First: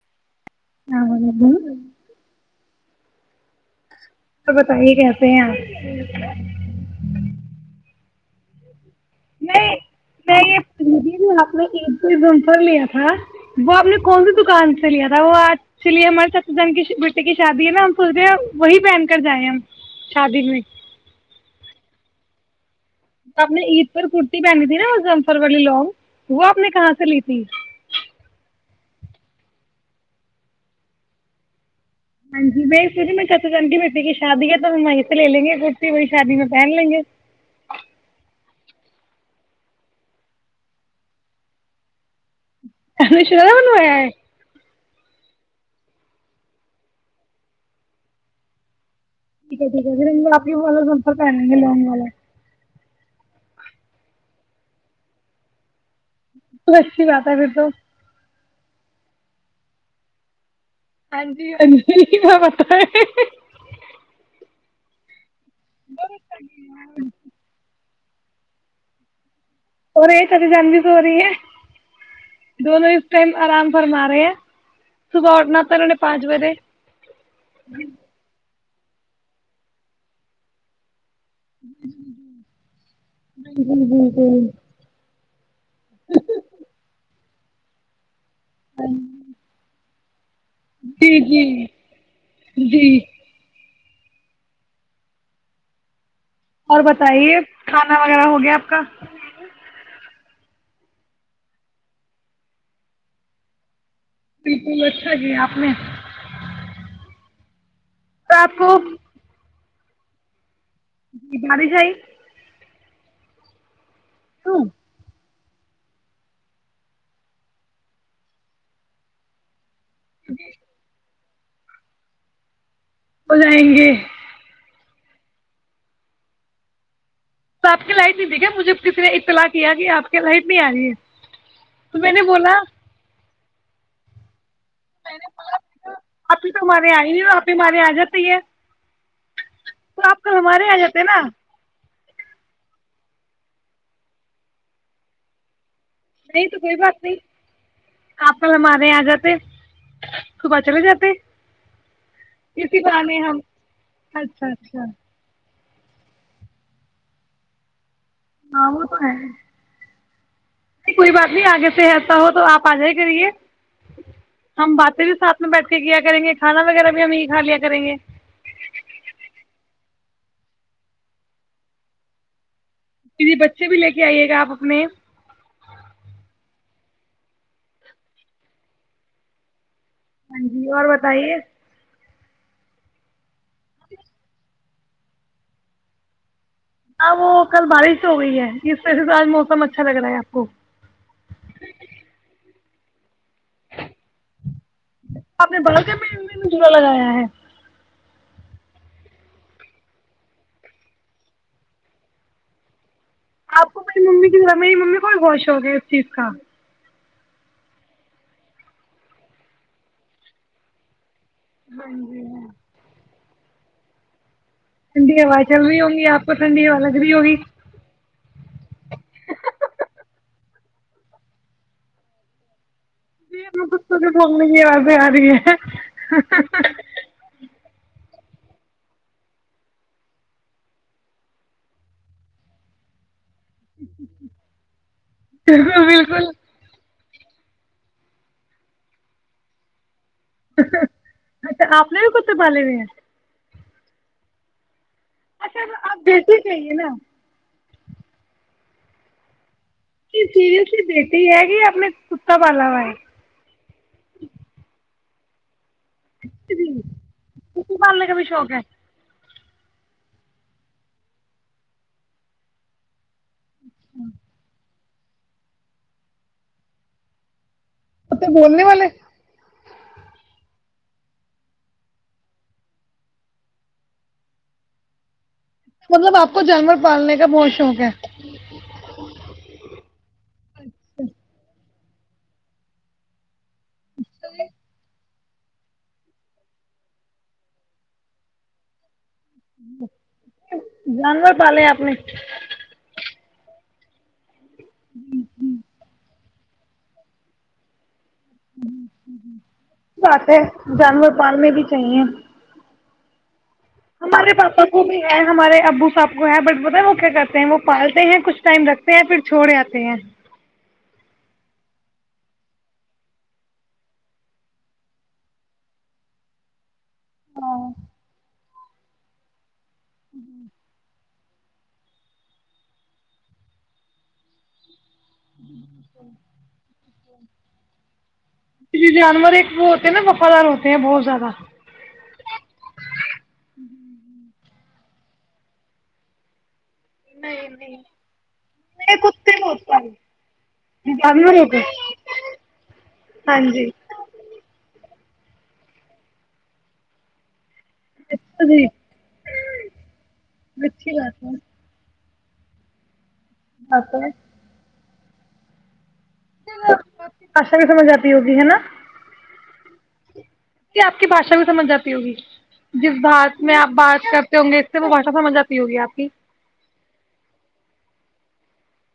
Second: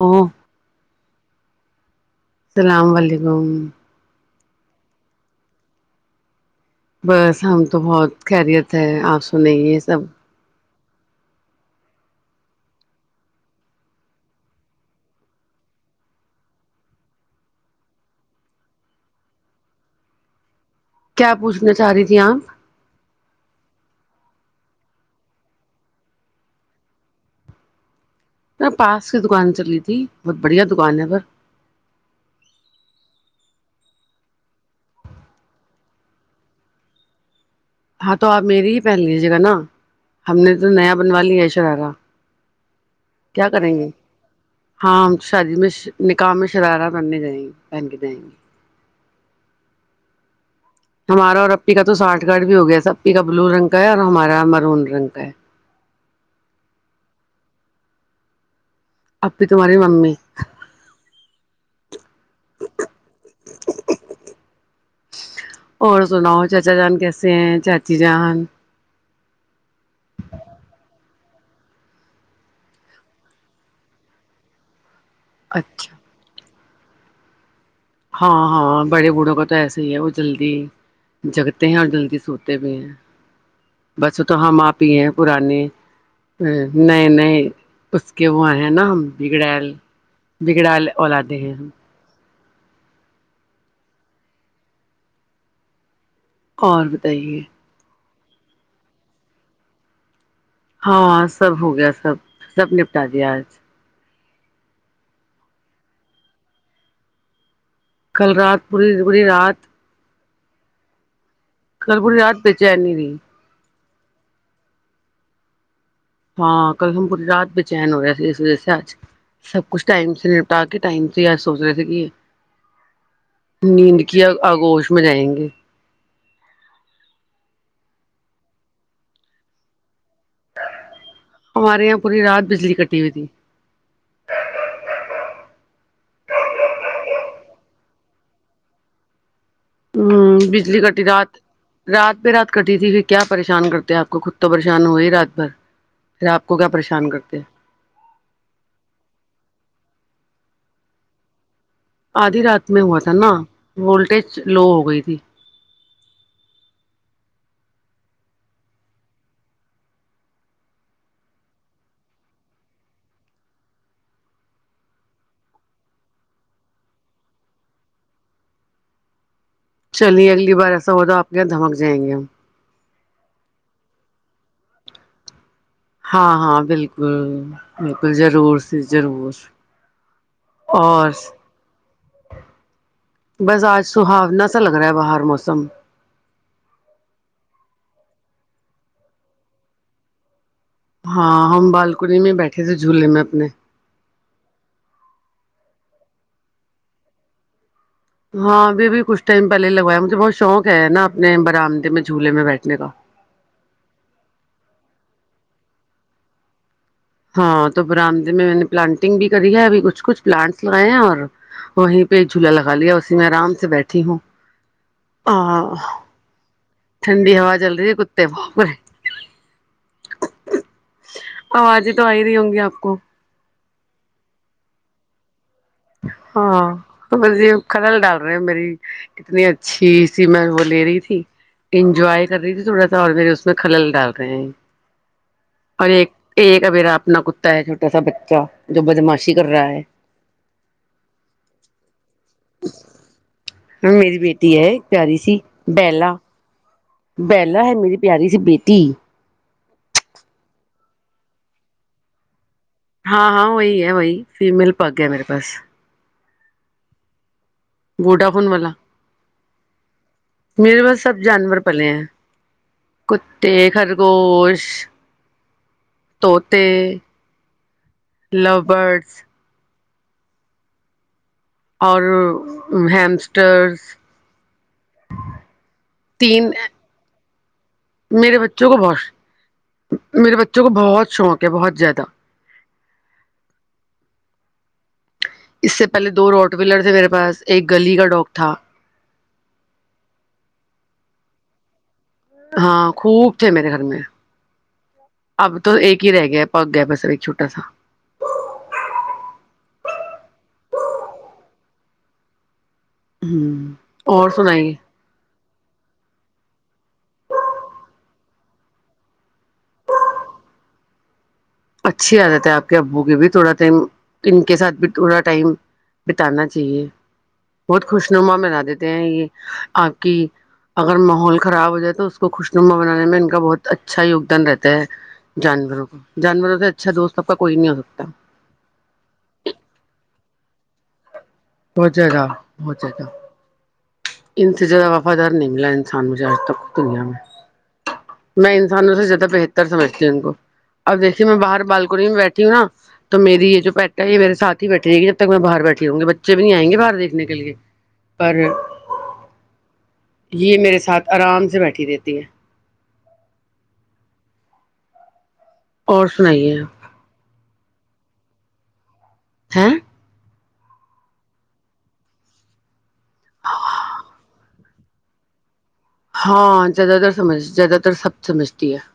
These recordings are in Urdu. او آ السلام علیکم تو بتائیے کیسے ہیں آپ بس ہم تو بہت خریت سے آپ سنیں یہ سب دے آپ نے ایک لیا تھا وہ آپ نے کون سی دکان سے لیا تھا وہ آج سے لیے ہمارے س جن کے بیٹے کی شادی ہے نا ہم سوچتے ہیں وہی پہن کر جائے ہم شادی میں کیا پوچھنا چاہ رہی تھی آپ آپ نے عید پر کرتی پہنی تھی نا مظمفر والی لانگ وہ آپ نے کہاں سے لی تھی م پاس کی دکان چل رہی تھی بہت بڑھیا دکان ہے پرھر ہاں جی میں س میں کنی بیٹٹی کی شادی ہے تو ہم وہیں سے لے لیں گے کرتی وہی شادی میں پہن لیں گے ہاں تو آپ میری ہی پہن لیجیے گا نا ہم نے تو نیا بنوا لیا ہے شرارہ ش کیا کریں بنویا گے ہے ہاں ہم شادی میں نکاح میں شرارہ پہننے جائیں گے پہن کے جائیں گے ٹھیک ہے ٹھیک ہےھر ہمارا اور اپی کا تو ساٹھ گڑھ بھی ہو گیا سب کا بلو رنگ کا ہے اور ہمارا میرون رنگ کا ہے تو اچھی بات ہے پھر تو اپی تہاری ممی ہاں جی ہ اور سناؤ چاچا جان کیا۔ کیسے ہیں چاچ ی جان اور رہے تری جان بھی تو سو رہی ہے دونوں اس ٹائم آرام فرما رہے ہیں صبح اٹھنا تھا انہوں اچھا نے پانچ بجے جی [unintelligible] ہاں ہاں بڑے بوڑھوں کا تو ایسے ہی ہے وہ جلدی جگتے ہیں اور جلدی سوتے بھی ہیں بس تو ہم آپ ہی ہیں پرانیے نئے نئے کہ وہ ہے نا ہم بگڑائل بگڑیل جی اولادیے جی جی اور بتائیے کھا نا وغیرہ ہو گیا آپ کا ہاں سب ہو گیا سب سب نپٹا دیا آج بالکل اچھا کیا آپ نے کل تو آپ رات کو پوری پوری رات بارش آئی کربووریاات پچ [unintelligible] جنوری [unintelligible] ہ [unintelligible] ہاں کل ہم پوری رات بے چین ہو رہے اس وجہ سے آج سب کچھ ٹائم سے نپٹا کے ٹائم سے س سوچ رہے تھے کہ یہ ہو جائیں گے نیند کی آگوش میں جائیں گے تو آپ کی لائٹ نہیں د گیا مجھے کسی نے اطلاع کیا کہ آپ کی لائٹ نہیں آ رہی ہے ہمارے تو یہاں میں نے پوری رات بولا بجلی کٹی ہوئی تھی ہ [unintelligible] آپ ہی تو ہمارے آ ہی نہیں ہو آپ ہی ہمارے آ جاتے ہے تو آپ کل ہوں ہمارے یہاں آ بجلی کٹی جاتے نا رات رات پہ رات کرتی تھی پھر کیا پریشان کرتے آپ کو خود تو پریشان ہوئے ہی رات بھر پھر آپ نہیں کو تو کیا کوئی بات پریشان نہیں کرتے آپ کل ہمارے یہ آ جاتے صبح چلے جاتے آدھی رات میں اسی ہوا تھا بہانے نا ہم وولٹیج اچھا لو ہو اچھا گئی تھی ہ وہ تو ہے نہیں کوئی بات نہیں آگے سے ایسا ہو تو آپ آ جائی کریے ہم باتیں بھی ساتھ میں بیٹھ کے کیا کریں گے کھانا وغیرہ بھی ہم یہ کھا لیا کریں گے چلیے اگلی بار ایسا ہوا آپ کے یہاں دھمک جائیں گے ہم مے بچے بھی لے کے آئیے گا آپ اپنے ہاں ہاں بالکل بالکل جضرور س جضرور ہاں جی اور بتائیے بس آج سہاو نہ اچھا لگ رہا ہے باہر موسم ہاں وہ کل بارش ہو گئی ہے اس و تو آج موسم اچھا لگ رہا ہے آپ کو ہاں ہم بالکی میں بیٹھے تھے جھولے میں اپنے آپ نے بڑک میں نے جلا لگایا ہے ہاں ابھی بھی کچھ ٹائم پہلے ہی لگوایا مجھے بہت شوق ہے نا اپنے برامدے میں جھولے میں بیٹھنے کا آپ کو میری ممی کی طرح میری ممی کون بہت شوق ہے اس چیز کا ہاں تو برامد میں نے پلانٹنگ بھی کری ہے ابھی کچھ کچھ پلانٹس لگائے ہیں اور وہیں جی پہج جھولا لگا لیا اس میں آرام سے بیٹھی ہوں ٹھڈی ہوا چل رہی ہوں گی آپ کو ٹھنڈی ہوا رہی ٹنڈی ہوگی ہوا چل رہی ہے کتے وہ بے آوازیں تو آئی رہی ہوں گی آپ کو د کھ تو بھی بھگنے کی آازیں آ رہی ہیں ہاں تو می کدل ڈال رہے ہو میری اتنی اچھی سی میں وہ لے رہی تھی انجوائے کر رہی تھی تھوڑا سا اور مے کھلل ڈال رہے ہیں اور ایک بالکل ایک ابھی آپ اپنا کتا ہے چھوٹا سا بچہ جو بدماشی کر رہا ہے اچھا آپ نے بھی کتے پالے بھی ہیں ہاں میری بیٹی ہے اچھا آپ بیھ ہی چاہیے نا بہلا ہے میری پیاری س بیٹی ج ج کی بیٹی ہےگ اپنے پتا ہاں ہاں وہی ہے وہی فیمل پگ گیا میرے پاس کت بھی کٹی پالنے کا بھی ووڈا فون شوق ہے والا میرے بس سب جانور پلے ہیں کتے خرگوش طوط کتے بولنے والے لورڈس اور ہیمسٹرس مطلب آپ کو تین جانور پالنے کا بہت شوق ہے میرے بچوں کو بہت میرے بچے [unintelligible] جو بہت شوق ہے بہت زیادہ [unintelligible] [inaudible] چلیے [unintelligible] اس سے پہلے دو روٹ ویلر تھے میرے پاس ایک گلی کا ڈاگ تھا جانور پالے آپ نے [unintelligible] ہاں خوب تھے میرے گھر میں [unintelligible] اب تو ایک ہی رہ گیا پگ گیا بس ایک چھوٹا سا [unintelligible] بات ہے جانور پال میں بھی چاہیے [unintelligible] ہ [unintelligible] ہمارے پاپا کو بھی ہے ہمارے ابو صاب کو ہے بٹ [unintelligible] مت وہ کیا کرتے ہیں وہ پالتے ہیں کچھ ٹائم رکھتے ہیں پھر چھوڑ جاتتے ہیں [unintelligible] اچھی عادت ہے آپ کے ابو کی بھی تھوڑا ٹائم ان کے ساتھ بھی تھوڑا ٹائم بتانا چاہیے بہت خوش نما میں رد تے ہیں یہ آاک اگر م ماحول خراب ہو جائے تو اس کو خوشنما بنانے میں ان کا بہت اچھا یگدان رہتا ہے جانوروں کو جانوروں سے اچھا دوست آپ کا کوئی نہیں ہو سکتا جی [unintelligible] جانور ایک وہ ہوتے ہیں نا وفادار ہوتے ہیں [unintelligible] ہو جائے گا ہو جائے گا [unintelligible] انتجار وفادار نگلا انسان مجھاجتاک دنیا میں میں انسانوں سے زیادہ بہتر سمجھتی ہوں ان کو اب دیکھیے میں جانور باہر ہوتے بالکونی میں بیٹھی ہوں نا تو میری یہ جو پیٹا ہے یہ میرے ساتھ ہی بیٹھی رہے گی [unintelligible] میں باہر بیٹھ [unintelligible] ہوں گے بچے بھی نہیں آئیں گےاہر دیکھنے کےے پر اچھا جی یہ میرے ساتھ آرام سے بیٹھی رہتی [unintelligible] تی ہیں [unintelligible] آپ [unintelligible] اور سنائیے آشا بھی سمجھ آتی ہوگی ہے نا [unintelligible] ہاں [unintelligible] اس آپ کی بھشا بھی سمجھ آتی ہوگی جس بات میں آپ بات کرتے ہوں گے اس سے وہ بھاشا سمجھ آتی ہوگی آپ کی ہاں زیادہ تر سمجھ زیادہ تر سب سمجھتی ہے [unintelligible]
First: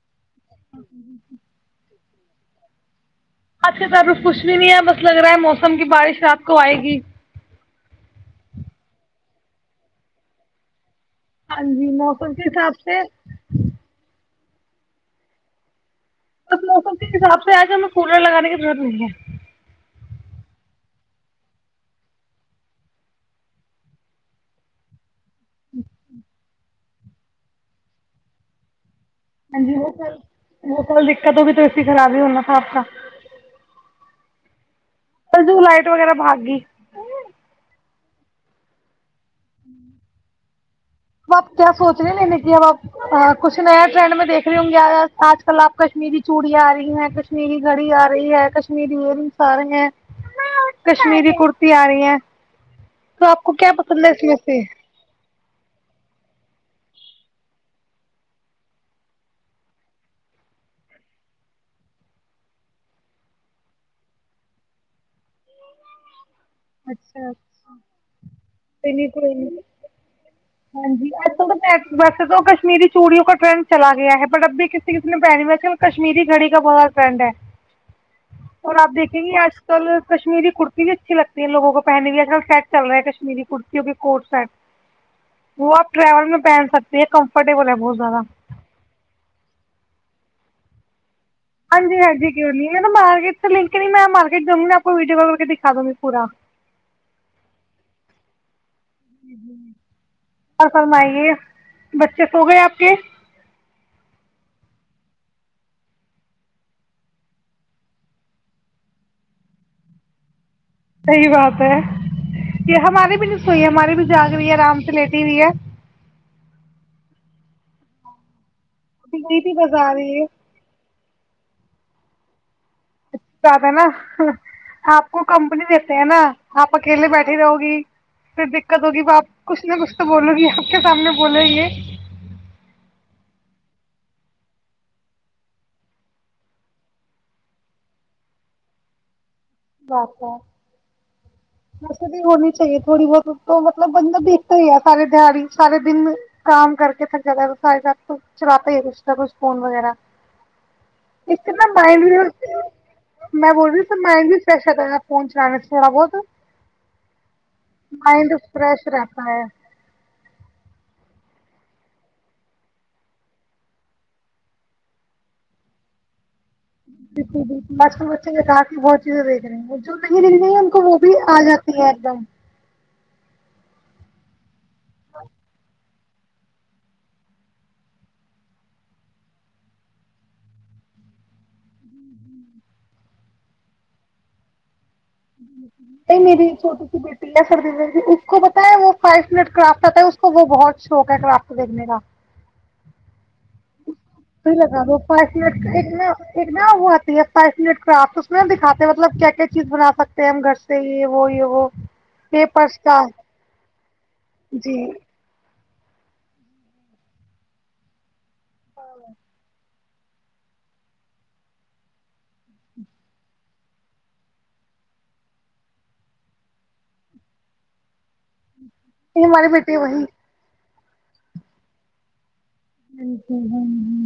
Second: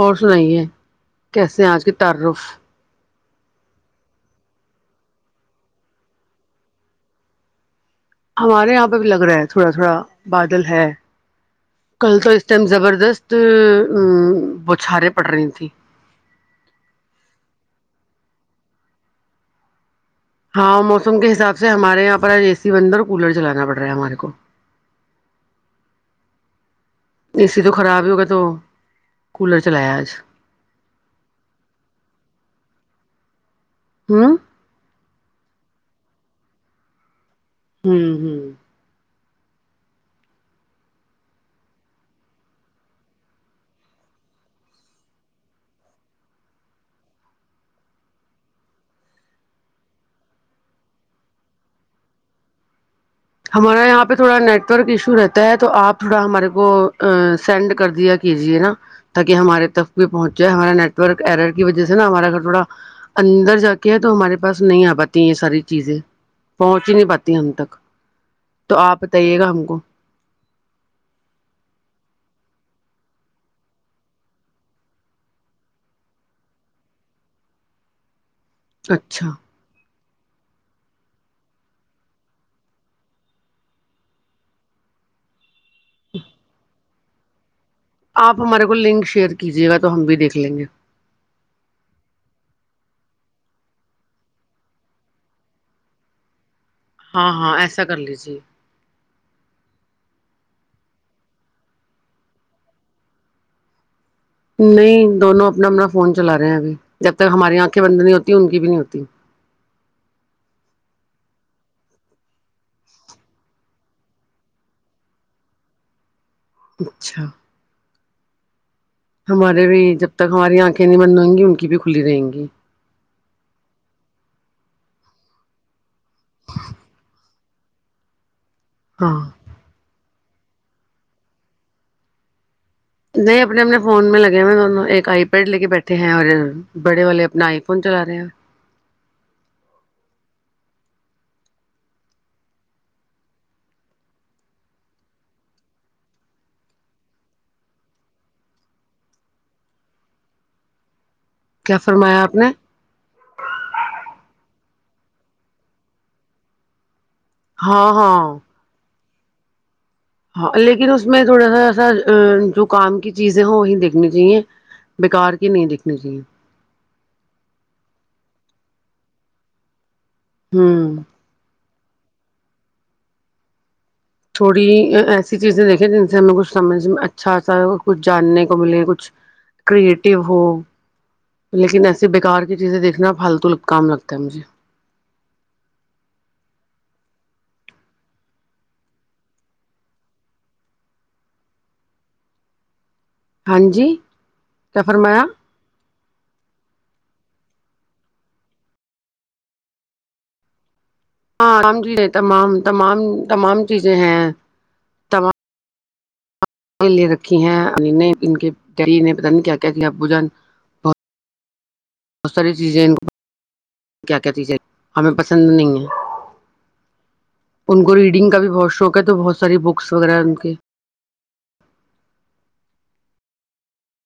اور [unintelligible] سنائیے کیسے ہیں آج کی تعارف [unintelligible] اچھا تو ابھی کچھ بھی نہیں ہے بس لگ رہا ہے موسم کی بارش رات کو آئے گی ہمارے یہاں پہ بھی لگ رہا ہے تھوڑا تھوڑا بادل ہے ہاں جی کل تو موسم اس کے ٹائم حساب سے زبردست ا بوچھاریں پڑ رہی تھیں بس موسم کے حساب سے آج ہمیں کولر لگانے کی ضرورت نہیں ہے ہاں موسم کے حساب سے ہمارے یہاں پر آ اے سی بن ہے اور کولر چلانا پڑ رہا ہے ہمارے کو اچ [unintelligible] اے سی تو خراب ہی ہوگا تو ہ کولر جی وہ چلایا آج سل وہ کل دقت ہوگی تو اسسی خراب ہی ہونا تھا آپ کا [unintelligible] ہوں [unintelligible] ج لائٹ وغیرہ بھاگ گئی [unintelligible] ہوں ہوں [unintelligible] ا آپ کیا سوچ رہے ہیں نہیں کہ اب آپ کچھ نیا ٹرینڈ میں دیکھ رہی ہوں گی آج کل آپ کشمیری چوڑیاں آ رہی ہیں کشمیری گھڑی آ رہی ہے کشمیری ایئر رنگس آ رہی ہیں کشمیری کرتی آ رہی ہیں [unintelligible] تو آپ کو کیا ہمارا پسند یہاں ہے پہ [unintelligible] تھوڑا نٹ ورک ایشو رہتا ہے توپ تھوڑا ہمارے کو کو سینڈ کر دیا کیجے نا تاکہ ہمارے تک بھی پہنچ جائے ہمارا نیٹورک ارر کی وجہ سے نا ہمارا گھر تھوڑا اندر جا کے ہے تو ہمارے پاس نہیں آ پاتی یہ ساری چیزیں پہنچ ہی نہیں اچھا پاتی ہم تک تو آپ بتائیے گا ہم کو ہاں جی اج کل تو ویسے تو کشمیری چوڑیوں کا ٹرنڈ چلا گیا ہے بٹ اب بھی کسی کسی نے پہے کشمیری گھڑی کا بہت س ٹرینڈ ہے [unintelligible] اور آپ دیکیں اچھا گی آج کل کشمیری کرتے [unintelligible] اس بھی اچھی لگتی ہے لوگوں کو پہننے کیج کل سیٹ چل رہا ہے کشمیری کرتیوں کے کوٹ سیٹ وہ آپ ٹریول میں پہن سکتے کمفر [unintelligible] آپ ہمارے کو لنک شیئر کیجیے گا تو ہم بھی دیکھ لیں گے ہاں ج ہاں ج کی نہیں م نے مارکیٹ تو لک نہیں میں مارکیٹ جاوںںیا آپ کو ویڈیو کے دکھا دوں گی پورا ہاں ہاں ایسا کر لیجیے اور فرمائیے بچے سو گئے آپ کے [unintelligible] نہیں دونوں اپنا اپنا فون چلا رہے ہیں ابھی جب تک ہماری آنکھیں بندنی ہوتی ان کی بھی نہیں ہوتی صحی بات ہے یہ ہماری بھی نہیں سوئی ہے ہماری بھی جاگ رہی ہے آرام سے لیٹی ہوئی ہے اچھا [unintelligible] ہمارے بھی جب تک ہماری آنکھیں نہیں بنوائیں گی ان کی بھی کھلی رہیں گی [unintelligible] زیادہ نا آپ کو کمپنی دیتے ہیں نا آپ اکیلے بیٹھی رہو گی [unintelligible] پھر دقت ہوگی ہاں باپ کچھ نہ کچھ [unintelligible] تو بولو گی آپ کے سامنے بولیں گے [unintelligible] نہیں اپنے اپنے فون میں لگے ہوئے دونوں ایک آئی پیڈ لے کے بیٹھے ہیں اور بڑے والے اپنا آئی فون چلا رہے ہو آپا [unintelligible] ویسے بھی ہونی چاہیے تھوڑی بہت تو مطلب بند دیکھتا ہی ہے سارے دہاڑی سارے دن کام کر کے تھک جاتا ہے تو سارے ساتھ تو چلاتا ہی رش کچھ فون وغیرہ [unintelligible] ایک نا کیا مائنڈ فرمایا آپ نے بھی میں بول رہی س مائنڈ بھی فرش فون چلانا تھوڑاہت ہاں ہاں مائنڈ فریش رہتا [unintelligible] ہاں لیکن اس میں تھوڑا سا ایسا جو کام کی چیزیں ہو وہی دیکھنی چاہیے بیکار کے نہیں دیکھنی چاہیے بالکل بالکل آج کل بچے کے کہا بہت چیزیں دیک رہے ہیں جو نہیں لنی ان کو وہ ہوں بھی آ جاتا [unintelligible] چھوٹا بھی ایسی چیزیں دیکھیں جے ہم کچھ سمجھ میں اچھا سا کچھ جاننے کو ملے کچھ کریٹو ہو لیکن ایسی بکار کی چیزیں دیکھنا پالتول کام لگتا ہے مجھے نہیں میری چھوٹی سی بیٹی ہے سرد اس کو بتا وہ فائی منٹ کرافٹ آتا ہے اس کو وہ بہت شوق ہے کرافٹ دیکھنے کا ہاں جی کیا لگا دو فرمایا پانچ منٹ ایک نہ وہ آتی ہے پانچ منٹ [unintelligible] تو آپ تو اس میں دکھاتے ہیں مطلب کیا چیز بنا سک ہیں ہم گھر سے یہ وہ یہ وہ ہاںام چیزیں تمام پیپرس تمام کا تمام چیزیں ہیں یہ تمام لے رکھی ہیں [unintelligible] ان کے ڈری نے بتن کیا کیا [unintelligible] کیا کیا ب جن بہت بہت ساری چیزیں کیا کیا چیزیں ہمیں پسند نہیں ہے ان کو ریڈنگ کا بھی بہت شو شوق ہے تو بہت ہماری ساری بیٹی بکس وہی وغیرہ ان کے [unintelligible] بالکل ہوں ہ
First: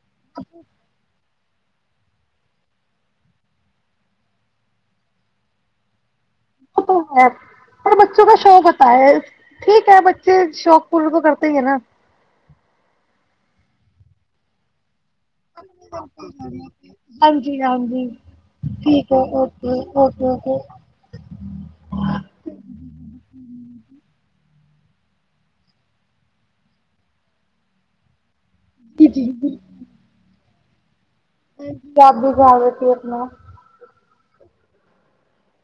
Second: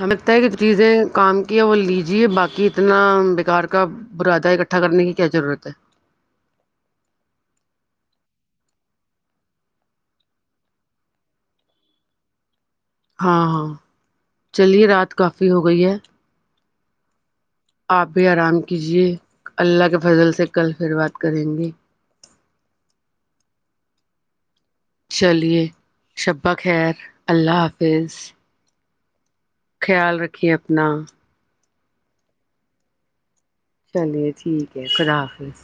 ہمیں لگتا ہے کہ چیزیں کام وہ لیجیے باقی اتنا بکار کا برادہ اکٹھا کرنے کی کیا ضرورت ہے وہ تو ہے پر بچوں کا شوق ہوتا ہے ٹھیک ہے بچے شوق پورا تو کرتے ہی ہیں نا ہاں ہاں چلیے رات کو [unintelligible] ہاں جی ہاں جی آپ بھی آرام کیجے اوکے اللہ کے اوکے فضل سے اوکے کل پھر بات کریں گے چلیے شبہ خیر اللہ حافظ جی کہ اپنا جی آپ بھی جان رہتی اپنا چلیے ٹھیک ہے خدا حافظ